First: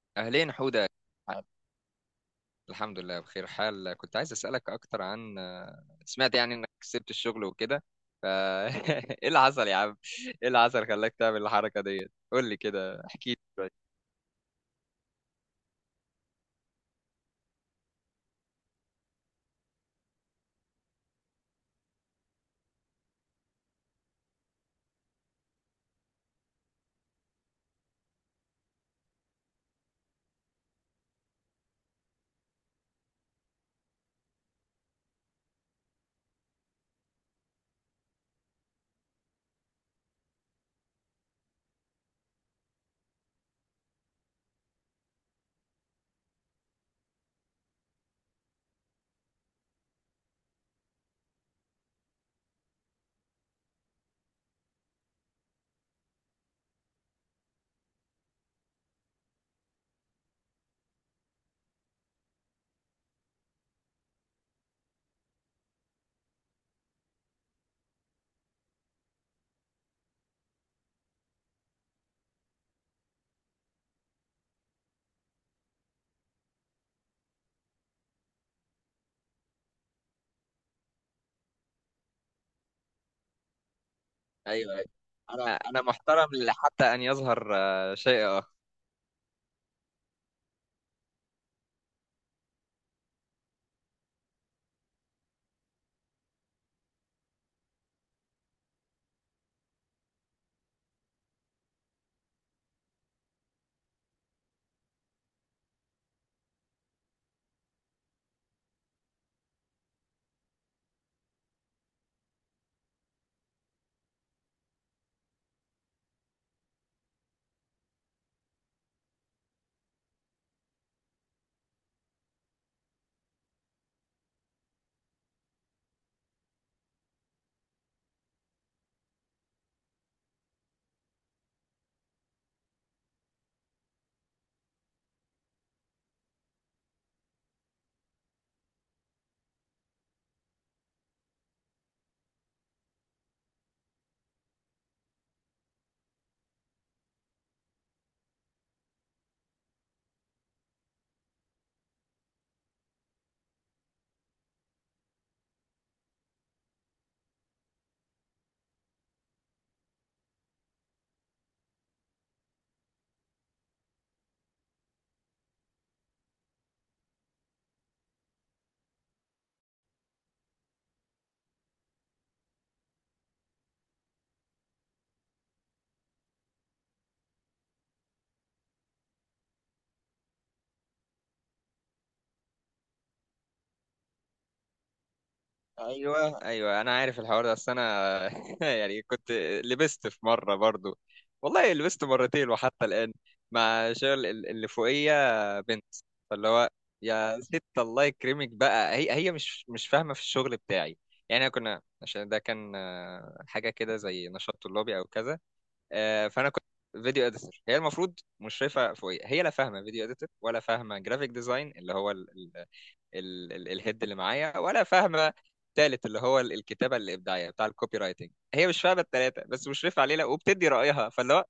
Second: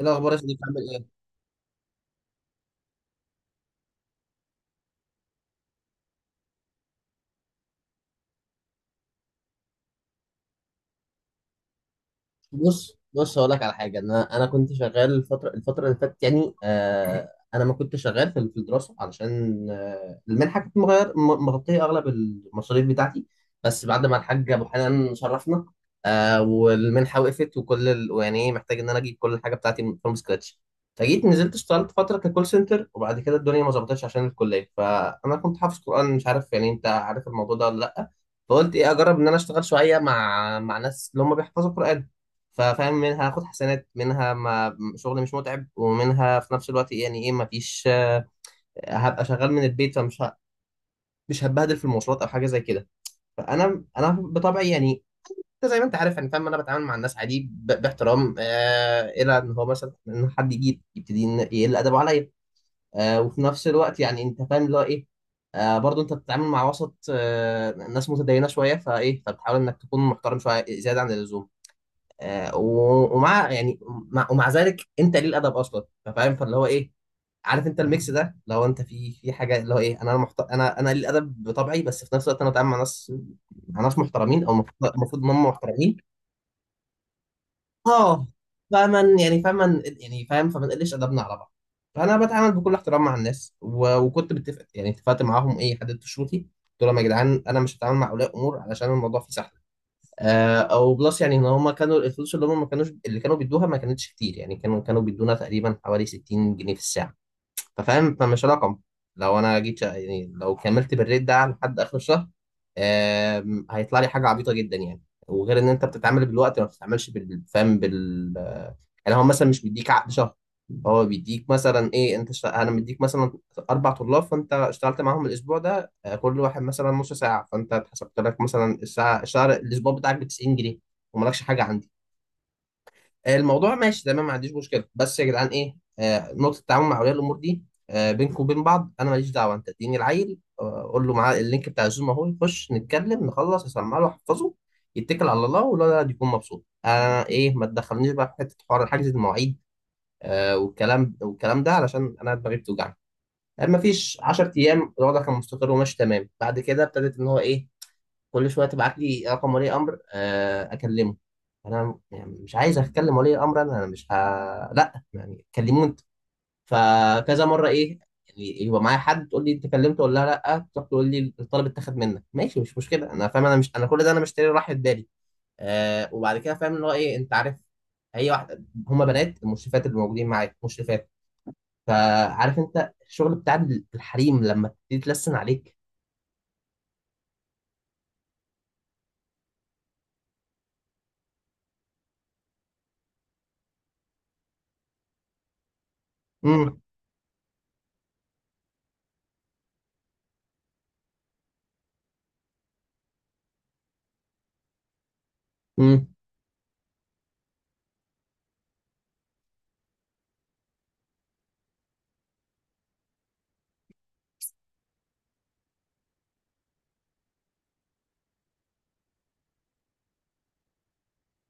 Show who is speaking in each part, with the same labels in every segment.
Speaker 1: إيه الأخبار يا
Speaker 2: أهلين
Speaker 1: صديقي
Speaker 2: حودة.
Speaker 1: عامل إيه؟
Speaker 2: الحمد لله، بخير حال. كنت عايز أسألك أكتر عن، سمعت يعني إنك سبت الشغل وكده، ف إيه اللي حصل يا عم؟ إيه اللي حصل خلاك تعمل الحركة ديت؟ قول لي
Speaker 1: بص
Speaker 2: كده، احكي لي
Speaker 1: بص، هقول لك على
Speaker 2: شوية.
Speaker 1: حاجه. انا كنت شغال الفتره اللي فاتت، يعني انا ما كنت شغال في الدراسه علشان المنحه كانت مغطيه اغلب المصاريف بتاعتي. بس بعد ما الحاج ابو حنان شرفنا، والمنحه وقفت يعني إيه، محتاج ان انا اجيب كل الحاجه بتاعتي فروم سكراتش. فجيت نزلت اشتغلت فتره ككول سنتر، وبعد كده الدنيا ما ظبطتش عشان الكليه. فانا كنت حافظ قران، مش عارف يعني، انت عارف الموضوع ده ولا لا؟ فقلت ايه، اجرب ان انا اشتغل شويه مع ناس اللي هم بيحفظوا قران. ففاهم، منها هاخد حسنات، منها ما شغل مش متعب، ومنها في نفس الوقت يعني ايه مفيش هبقى شغال من البيت، مش هتبهدل في المواصلات او حاجه زي كده. فانا بطبعي يعني، انت زي ما انت عارف يعني، فاهم، انا بتعامل مع الناس عادي باحترام، الى ان هو مثلا ان حد يجي يبتدي يقل ادبه عليا. وفي نفس الوقت يعني انت فاهم اللي هو ايه، برضه انت بتتعامل مع وسط ناس متدينه شويه، فايه، فبتحاول انك تكون محترم شويه زياده عن اللزوم. آه، و- ومع يعني ومع ذلك انت ليه الادب اصلا، فاهم، فاللي هو ايه. عارف انت الميكس ده؟ لو انت في حاجه اللي هو ايه، انا ليه الادب بطبعي، بس في نفس الوقت انا بتعامل مع ناس، مع ناس محترمين، او
Speaker 2: ايوه، ايوه.
Speaker 1: المفروض ان هم
Speaker 2: انا
Speaker 1: محترمين.
Speaker 2: محترم حتى ان يظهر
Speaker 1: اه.
Speaker 2: شيء.
Speaker 1: فمن يعني فمن يعني فاهم، فما نقلش ادبنا على بعض. فانا بتعامل بكل احترام مع الناس، وكنت متفق، يعني اتفقت معاهم، ايه، حددت شروطي، قلت لهم يا جدعان انا مش هتعامل مع اولياء امور علشان الموضوع فيه سحل. او بلس، يعني ان هم كانوا الفلوس اللي هم ما كانوش، اللي كانوا بيدوها ما كانتش كتير، يعني كانوا بيدونا تقريبا حوالي 60 جنيه في الساعه. ففاهم فمش رقم. لو انا جيت يعني، لو كملت بالريت ده لحد اخر الشهر، هيطلع لي حاجه عبيطه جدا يعني. وغير ان انت بتتعامل بالوقت ما بتتعاملش فاهم بال، يعني هو مثلا مش بيديك عقد شهر، هو بيديك مثلا ايه، انا مديك مثلا اربع طلاب، فانت اشتغلت معاهم الاسبوع ده، كل واحد مثلا نص ساعه، فانت اتحسبت لك مثلا الساعه الشهر الاسبوع بتاعك ب 90 جنيه. ومالكش حاجه عندي. الموضوع ماشي تمام، ما عنديش مشكله، بس يا جدعان ايه، نقطه التعامل مع اولياء الامور دي، بينكم وبين بعض انا ماليش دعوه، انت اديني العيل، قول له معاه اللينك بتاع الزوم اهو، يخش نتكلم نخلص، اسمع له احفظه، يتكل على الله والولد يكون مبسوط. انا ايه، ما تدخلنيش بقى في حته حوار حجز المواعيد والكلام والكلام ده علشان انا دماغي بتوجعني. يعني ما فيش 10 ايام الوضع كان مستقر وماشي تمام، بعد كده ابتدت ان هو ايه، كل شويه تبعت لي رقم ولي امر اكلمه. انا يعني مش عايز اتكلم ولي امر، انا انا مش ه... لا، يعني كلموه انت. فكذا مره ايه، يعني يبقى معايا حد، تقول لي انت كلمته ولا لا، تروح تقول لي الطلب اتاخد منك، ماشي مش مشكله، انا فاهم، انا مش انا كل ده انا مشتري راحه بالي. وبعد كده فاهم اللي هو ايه، انت عارف، هي واحده هما بنات المشرفات اللي موجودين معاك، مشرفات، فعارف انت الشغل بتاع الحريم لما تبتدي تلسن عليك.
Speaker 2: ايوه، ايوه، انا عارف الحوار ده. اصل انا يعني كنت لبست في مره برضو. والله لبست مرتين وحتى الان، مع شغل اللي فوقيه بنت. فاللي هو،
Speaker 1: امم،
Speaker 2: يا ست الله يكرمك بقى، هي مش فاهمه في الشغل بتاعي. يعني كنا، عشان ده كان حاجه كده زي نشاط طلابي او كذا.
Speaker 1: امم،
Speaker 2: فانا كنت فيديو اديتور. هي المفروض مشرفه فوقيه، هي لا فاهمه فيديو اديتور ولا فاهمه جرافيك ديزاين اللي هو الهيد اللي معايا، ولا فاهمه التالت اللي هو الكتابه الابداعيه بتاع الكوبي رايتنج. هي مش فاهمه التلاته بس مشرفه علينا وبتدي رايها. فاللي هو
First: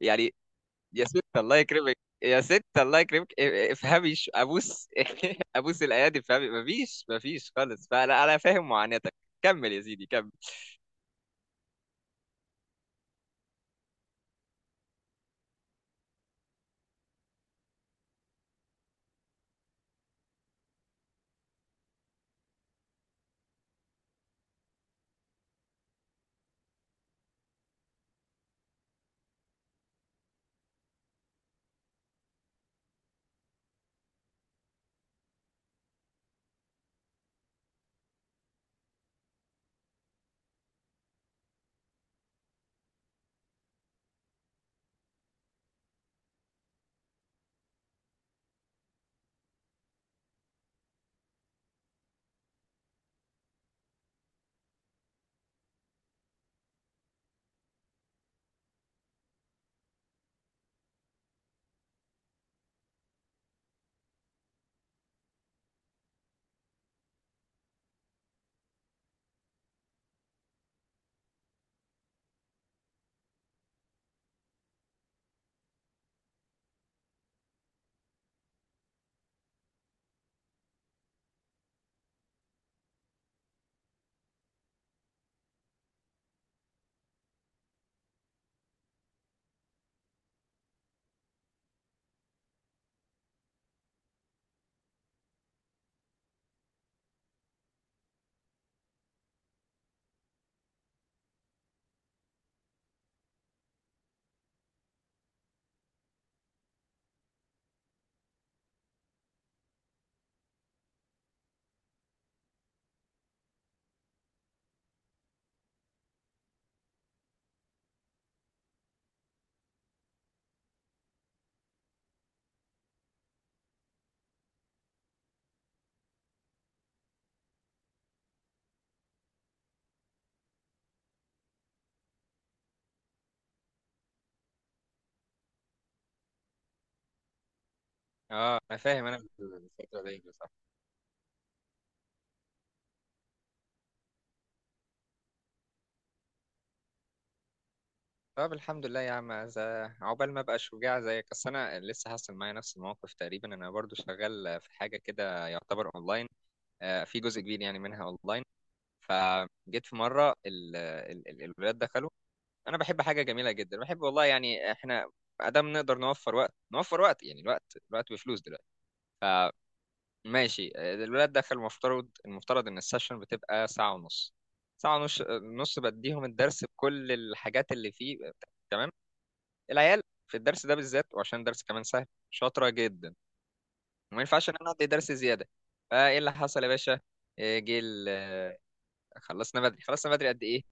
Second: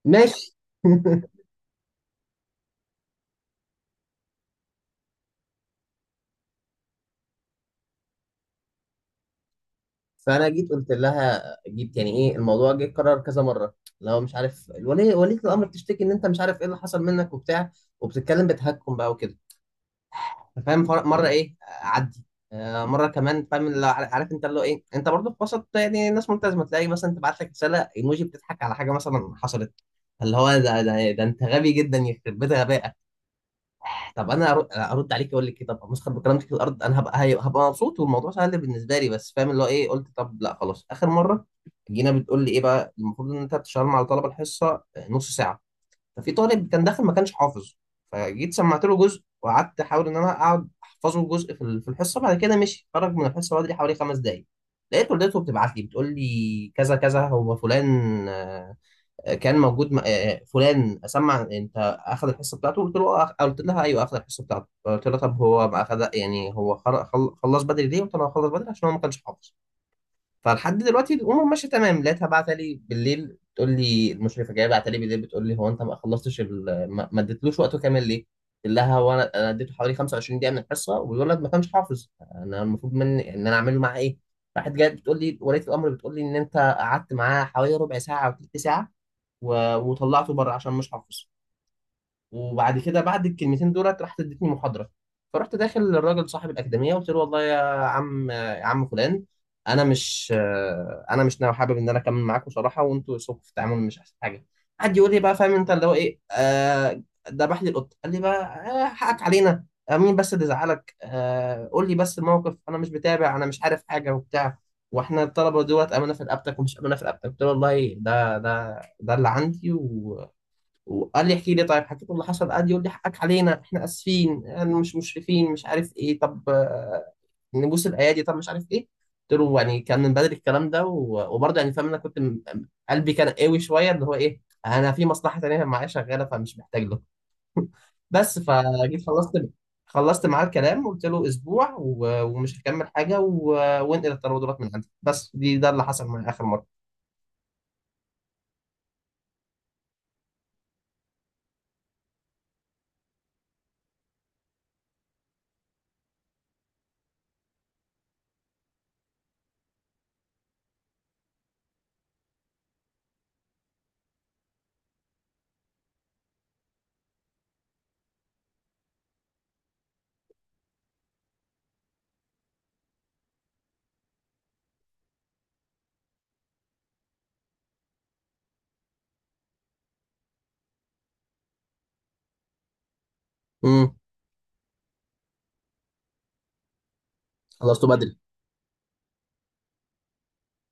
Speaker 2: يعني،
Speaker 1: ماشي.
Speaker 2: يا ست الله يكرمك، يا ست الله يكرمك، افهمي، ابوس، ابوس الايادي، افهمي، مفيش خالص. فانا فاهم معاناتك. كمل يا سيدي، كمل.
Speaker 1: فانا جيت قلت لها، جيت يعني ايه، الموضوع جه اتكرر كذا مره، لو مش عارف ولية الامر بتشتكي ان انت مش عارف ايه اللي حصل منك وبتاع، وبتتكلم بتهكم بقى وكده، فاهم، مره ايه عدي، مره كمان، فاهم اللي هو عارف، انت اللي هو ايه. انت برضه في وسط يعني ناس ملتزمه، تلاقي مثلا تبعت لك رساله ايموجي بتضحك على حاجه مثلا حصلت، اللي هو ده انت غبي جدا يخرب بيت غبائك. طب انا ارد عليك اقول لك كده، طب مسخر بكرامتك الارض، انا هبقى مبسوط والموضوع سهل بالنسبه لي، بس فاهم اللي هو ايه، قلت طب لا خلاص اخر مره. جينا بتقول لي ايه بقى، المفروض ان انت بتشتغل مع طلبه الحصه نص ساعه. ففي طالب كان داخل ما كانش حافظ، فجيت سمعت له جزء وقعدت احاول ان انا اقعد احفظه جزء في الحصه. بعد كده مشي، خرج من الحصه بدري حوالي خمس دقائق. لقيت والدته بتبعت لي بتقول لي كذا كذا، هو فلان كان موجود فلان سمع، انت اخذ الحصه بتاعته؟ قلت له آه، قلت لها ايوه اخذ الحصه بتاعته. قلت لها طب هو ما اخذ، يعني هو خلص بدري ليه؟ قلت لها هو خلص بدري عشان هو ما كانش حافظ. فلحد دلوقتي الامور ماشيه تمام. لقيتها بعتها لي بالليل تقول لي المشرفه جايه، بعتها لي بالليل بتقول لي، هو انت ما خلصتش ما اديتلوش وقته كامل ليه؟ قلت لها هو أنا اديته حوالي 25 دقيقه من الحصه، والولد ما كانش حافظ، انا المفروض مني ان انا اعمل له معاه ايه؟ راحت جايه بتقول لي ولية الامر بتقول لي ان انت قعدت معاه حوالي ربع ساعه او ثلث ساعه، وطلعته بره عشان مش حافظ، وبعد كده بعد الكلمتين دولت راحت ادتني محاضره. فرحت داخل للراجل صاحب الاكاديميه قلت له والله يا عم، يا عم فلان، انا مش انا مش ناوي، حابب ان انا اكمل معاكم صراحه، وانتوا اسلوبكم في التعامل مش احسن حاجه. قعد يقول لي بقى فاهم انت اللي هو ايه، ذبح لي القط، قال لي بقى حقك علينا، مين بس اللي زعلك، قول لي بس الموقف، انا مش بتابع، انا مش عارف حاجه وبتاع، واحنا الطلبه دولت امانه في رقبتك ومش امانه في رقبتك. قلت له والله ده اللي عندي، وقال لي احكي لي طيب، حكيت له اللي حصل، قال لي يقول لي حقك علينا، احنا اسفين، يعني مش مشرفين، مش عارف ايه، طب نبوس الايادي، طب مش عارف ايه. قلت له يعني كان من بدري الكلام ده وبرضه يعني فاهم، انا كنت قلبي كان قوي شويه اللي هو ايه، انا في مصلحه تانيه معايا شغاله فمش محتاج له. بس
Speaker 2: اه، انا فاهم،
Speaker 1: فجيت
Speaker 2: انا الفتره دي
Speaker 1: خلصت معاه
Speaker 2: صح.
Speaker 1: الكلام، وقلت له اسبوع ومش هكمل حاجه وانقل الترودلات من عندك بس، دي ده اللي حصل معايا اخر مره.
Speaker 2: طب الحمد لله يا عم، عقبال ما ابقى شجاع زيك. اصل انا لسه حاصل معايا نفس الموقف تقريبا، انا برضو شغال في حاجه كده يعتبر اونلاين. في جزء كبير يعني منها اونلاين. فجيت في مره الولاد دخلوا. انا بحب حاجه جميله جدا، بحب والله، يعني احنا ادام نقدر نوفر وقت، نوفر وقت، يعني الوقت، الوقت بفلوس دلوقتي. فماشي، الولاد دخلوا، المفترض ان السيشن بتبقى ساعه ونص. ساعه ونص، نص بديهم الدرس بكل الحاجات اللي فيه. تمام. العيال في الدرس ده بالذات، وعشان الدرس كمان سهل، شاطره جدا،
Speaker 1: امم
Speaker 2: وما ينفعش ان انا ادي درس زياده. فايه اللي حصل يا باشا؟ جه،
Speaker 1: خلصته بدري.
Speaker 2: خلصنا بدري. خلصنا بدري قد ايه؟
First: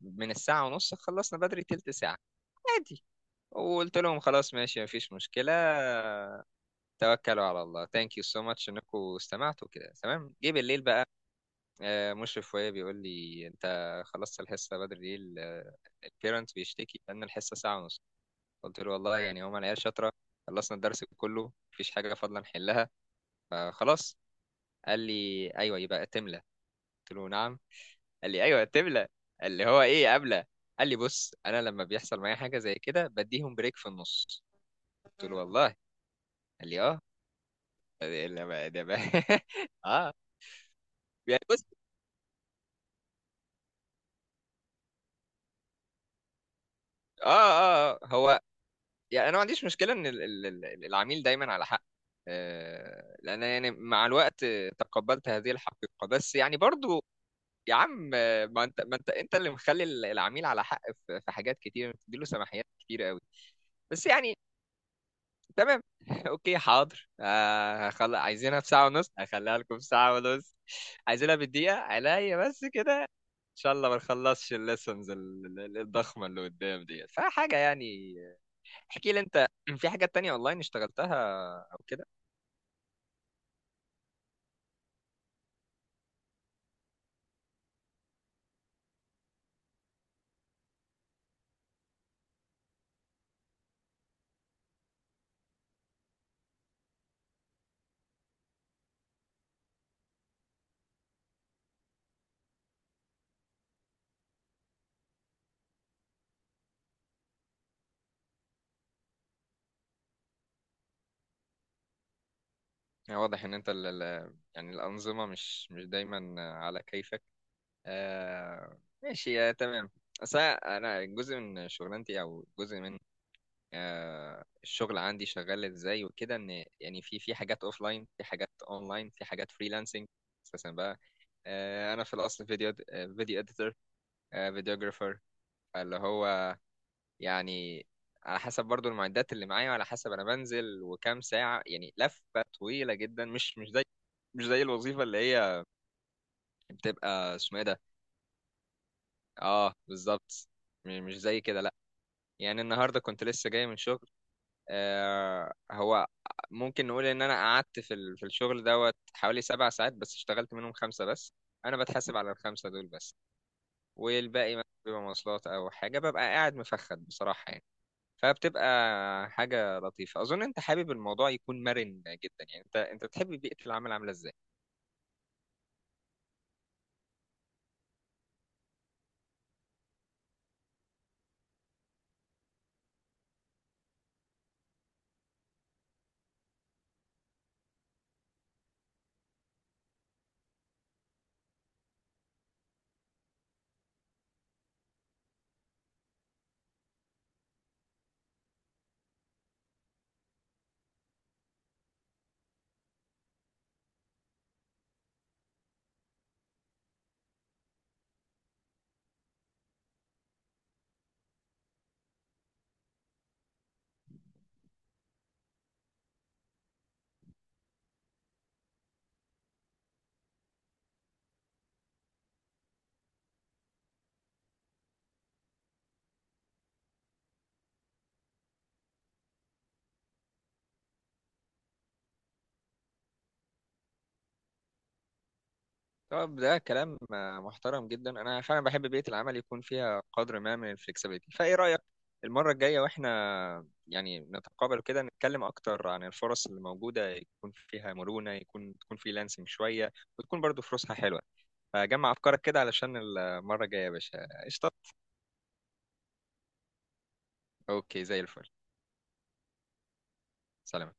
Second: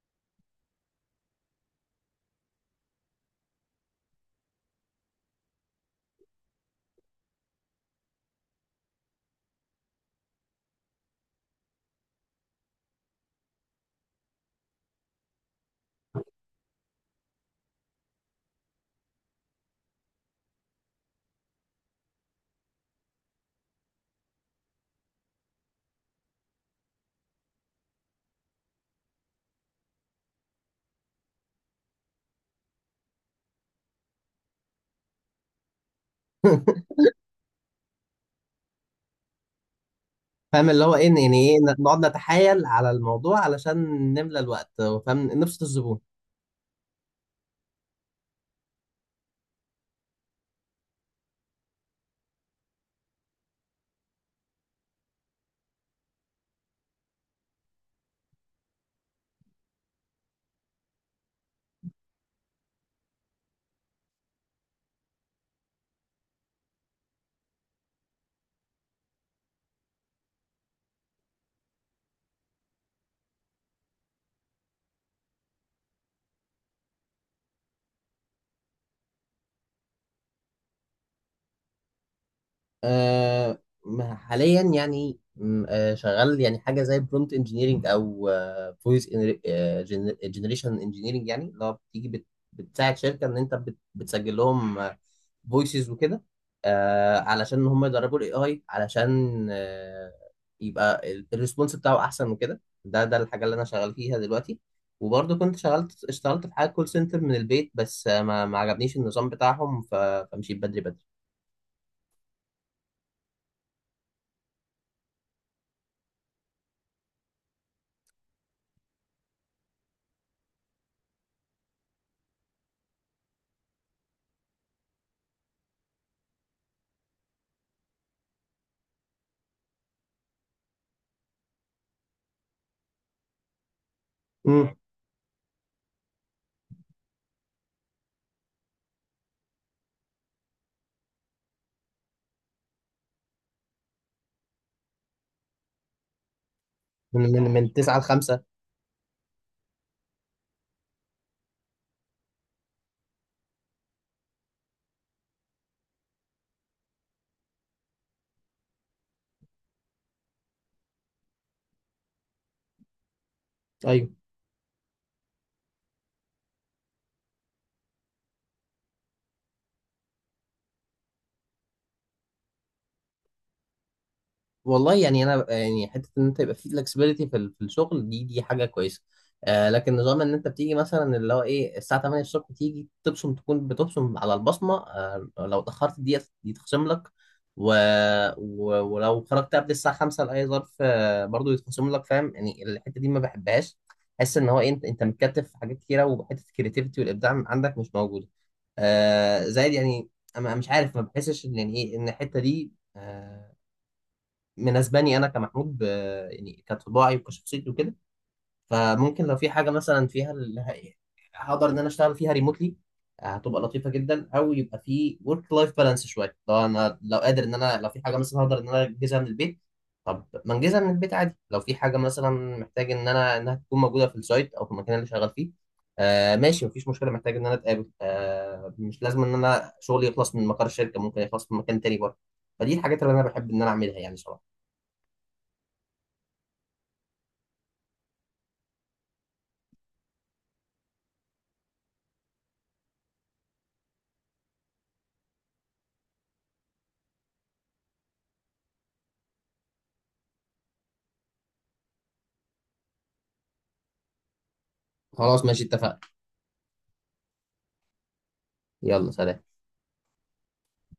Speaker 2: من الساعة ونص، خلصنا بدري تلت ساعة، عادي. وقلت لهم خلاص ماشي، مفيش مشكلة، توكلوا على الله، ثانك يو سو ماتش انكم استمعتوا كده، تمام. جه بالليل بقى، مشرف وهي بيقول لي، انت خلصت الحصة بدري ليه؟ البيرنت بيشتكي ان الحصه ساعه ونص. قلت له والله يعني هما العيال شاطره، خلصنا الدرس كله، مفيش حاجه فاضله نحلها، فخلاص. قال لي ايوه، يبقى تملى. قلت له نعم. قال لي ايوه، تبلة. اللي هو ايه قبلة؟ قال لي بص، انا لما بيحصل معايا حاجه زي كده بديهم بريك في النص. قلت له والله. قال لي اه. ده بقى، ده بقى، اه.
Speaker 1: فاهم اللي هو ايه
Speaker 2: يعني
Speaker 1: يعني ايه،
Speaker 2: بص.
Speaker 1: نقعد نتحايل على الموضوع علشان نملى الوقت، فاهم، نبسط الزبون.
Speaker 2: اه، اه، آه. هو يعني انا ما عنديش مشكله ان العميل دايما على حق. لان يعني مع الوقت، تقبلت هذه الحقيقه، بس يعني برضو يا عم، ما انت اللي مخلي العميل على حق. في حاجات كتير بتديله سماحيات كتير قوي. بس يعني تمام. اوكي، حاضر، عايزينها في ساعة ونص، هخليها لكم في ساعة ونص. عايزينها بالدقيقة عليا بس كده. ان شاء الله ما نخلصش الليسنز الضخمة اللي قدام ديت، فحاجة يعني. احكي لي انت، في حاجات تانية اونلاين اشتغلتها او كده؟
Speaker 1: حاليا يعني م، آه شغال يعني حاجه زي برومبت انجينيرنج او فويس جنريشن انجينيرنج، يعني اللي هو بتيجي بتساعد شركه ان انت بتسجل لهم فويسز وكده، علشان هم يدربوا الاي اي علشان يبقى الريسبونس بتاعه احسن وكده. ده الحاجه اللي انا شغال فيها دلوقتي. وبرضه كنت اشتغلت في حاجه كول سنتر من البيت بس، ما عجبنيش النظام بتاعهم فمشيت بدري،
Speaker 2: يعني واضح ان انت يعني الأنظمة مش دايما على كيفك. ماشي، تمام. أصل أنا جزء من شغلانتي، أو جزء من، الشغل عندي شغال ازاي وكده. ان يعني في حاجات اوف لاين، في حاجات اونلاين، في حاجات فريلانسنج اساسا بقى. انا في الاصل فيديو اديتور،
Speaker 1: بدري
Speaker 2: فيديوجرافر. اللي هو يعني، على حسب برضو المعدات اللي معايا، وعلى حسب انا بنزل وكام ساعة، يعني لفة طويلة جدا، مش زي الوظيفة اللي هي
Speaker 1: من
Speaker 2: بتبقى
Speaker 1: من
Speaker 2: اسمه ايه
Speaker 1: من
Speaker 2: ده.
Speaker 1: 9 ل 5.
Speaker 2: اه بالظبط، مش زي كده لا. يعني النهارده كنت لسه جاي من شغل، هو ممكن نقول ان انا قعدت في في الشغل دوت حوالي 7 ساعات، بس اشتغلت منهم 5 بس. انا بتحاسب على الخمسة دول بس.
Speaker 1: ايوه،
Speaker 2: والباقي مثلا بيبقى مواصلات او حاجة، ببقى قاعد مفخد بصراحة يعني. فبتبقى حاجة لطيفة. اظن انت حابب الموضوع يكون مرن جدا، يعني انت تحب بيئة العمل عاملة ازاي؟
Speaker 1: والله يعني انا يعني حته ان انت يبقى في فلكسبيتي في الشغل، دي حاجه كويسه، لكن نظام ان انت بتيجي مثلا اللي هو ايه الساعه 8 الصبح تيجي تبصم، تكون بتبصم على البصمه، لو اتاخرت دي تخصم لك، و... ولو خرجت قبل الساعه 5 لاي ظرف برضو يتخصم لك. فاهم، يعني الحته دي ما بحبهاش. حس ان هو إيه، انت متكتف في حاجات كتيره، وحته الكريتيفيتي والابداع عندك مش موجوده، زائد يعني. انا مش عارف، ما بحسش ان يعني ايه، ان الحته دي مناسباني انا كمحمود يعني كطباعي وكشخصيتي وكده. فممكن لو في حاجه مثلا فيها هقدر ان انا اشتغل فيها ريموتلي، هتبقى لطيفه جدا، او يبقى في ورك لايف بالانس شويه. لو انا لو قادر ان انا، لو في حاجه مثلا هقدر ان انا انجزها من البيت، طب ما انجزها من البيت عادي. لو في حاجه مثلا محتاج ان انا انها تكون موجوده في السايت او في المكان اللي شغال فيه، ماشي مفيش مشكله، محتاج ان انا اتقابل، مش لازم ان انا شغلي يخلص من مقر الشركه، ممكن يخلص من مكان تاني برضه. فدي الحاجات اللي انا بحب ان انا اعملها يعني، صراحه.
Speaker 2: طب ده كلام محترم جدا. انا فعلا بحب بيئه العمل يكون فيها قدر ما من الفلكسبيتي. فايه رايك، المره الجايه واحنا يعني نتقابل كده، نتكلم اكتر عن الفرص اللي موجوده يكون فيها مرونه، تكون فريلانسنج شويه، وتكون برضو فلوسها حلوه. فجمع افكارك كده علشان المره الجايه يا باشا، قشطه.
Speaker 1: خلاص ماشي، اتفقنا.
Speaker 2: اوكي، زي الفل.
Speaker 1: يلا سلام.
Speaker 2: سلام.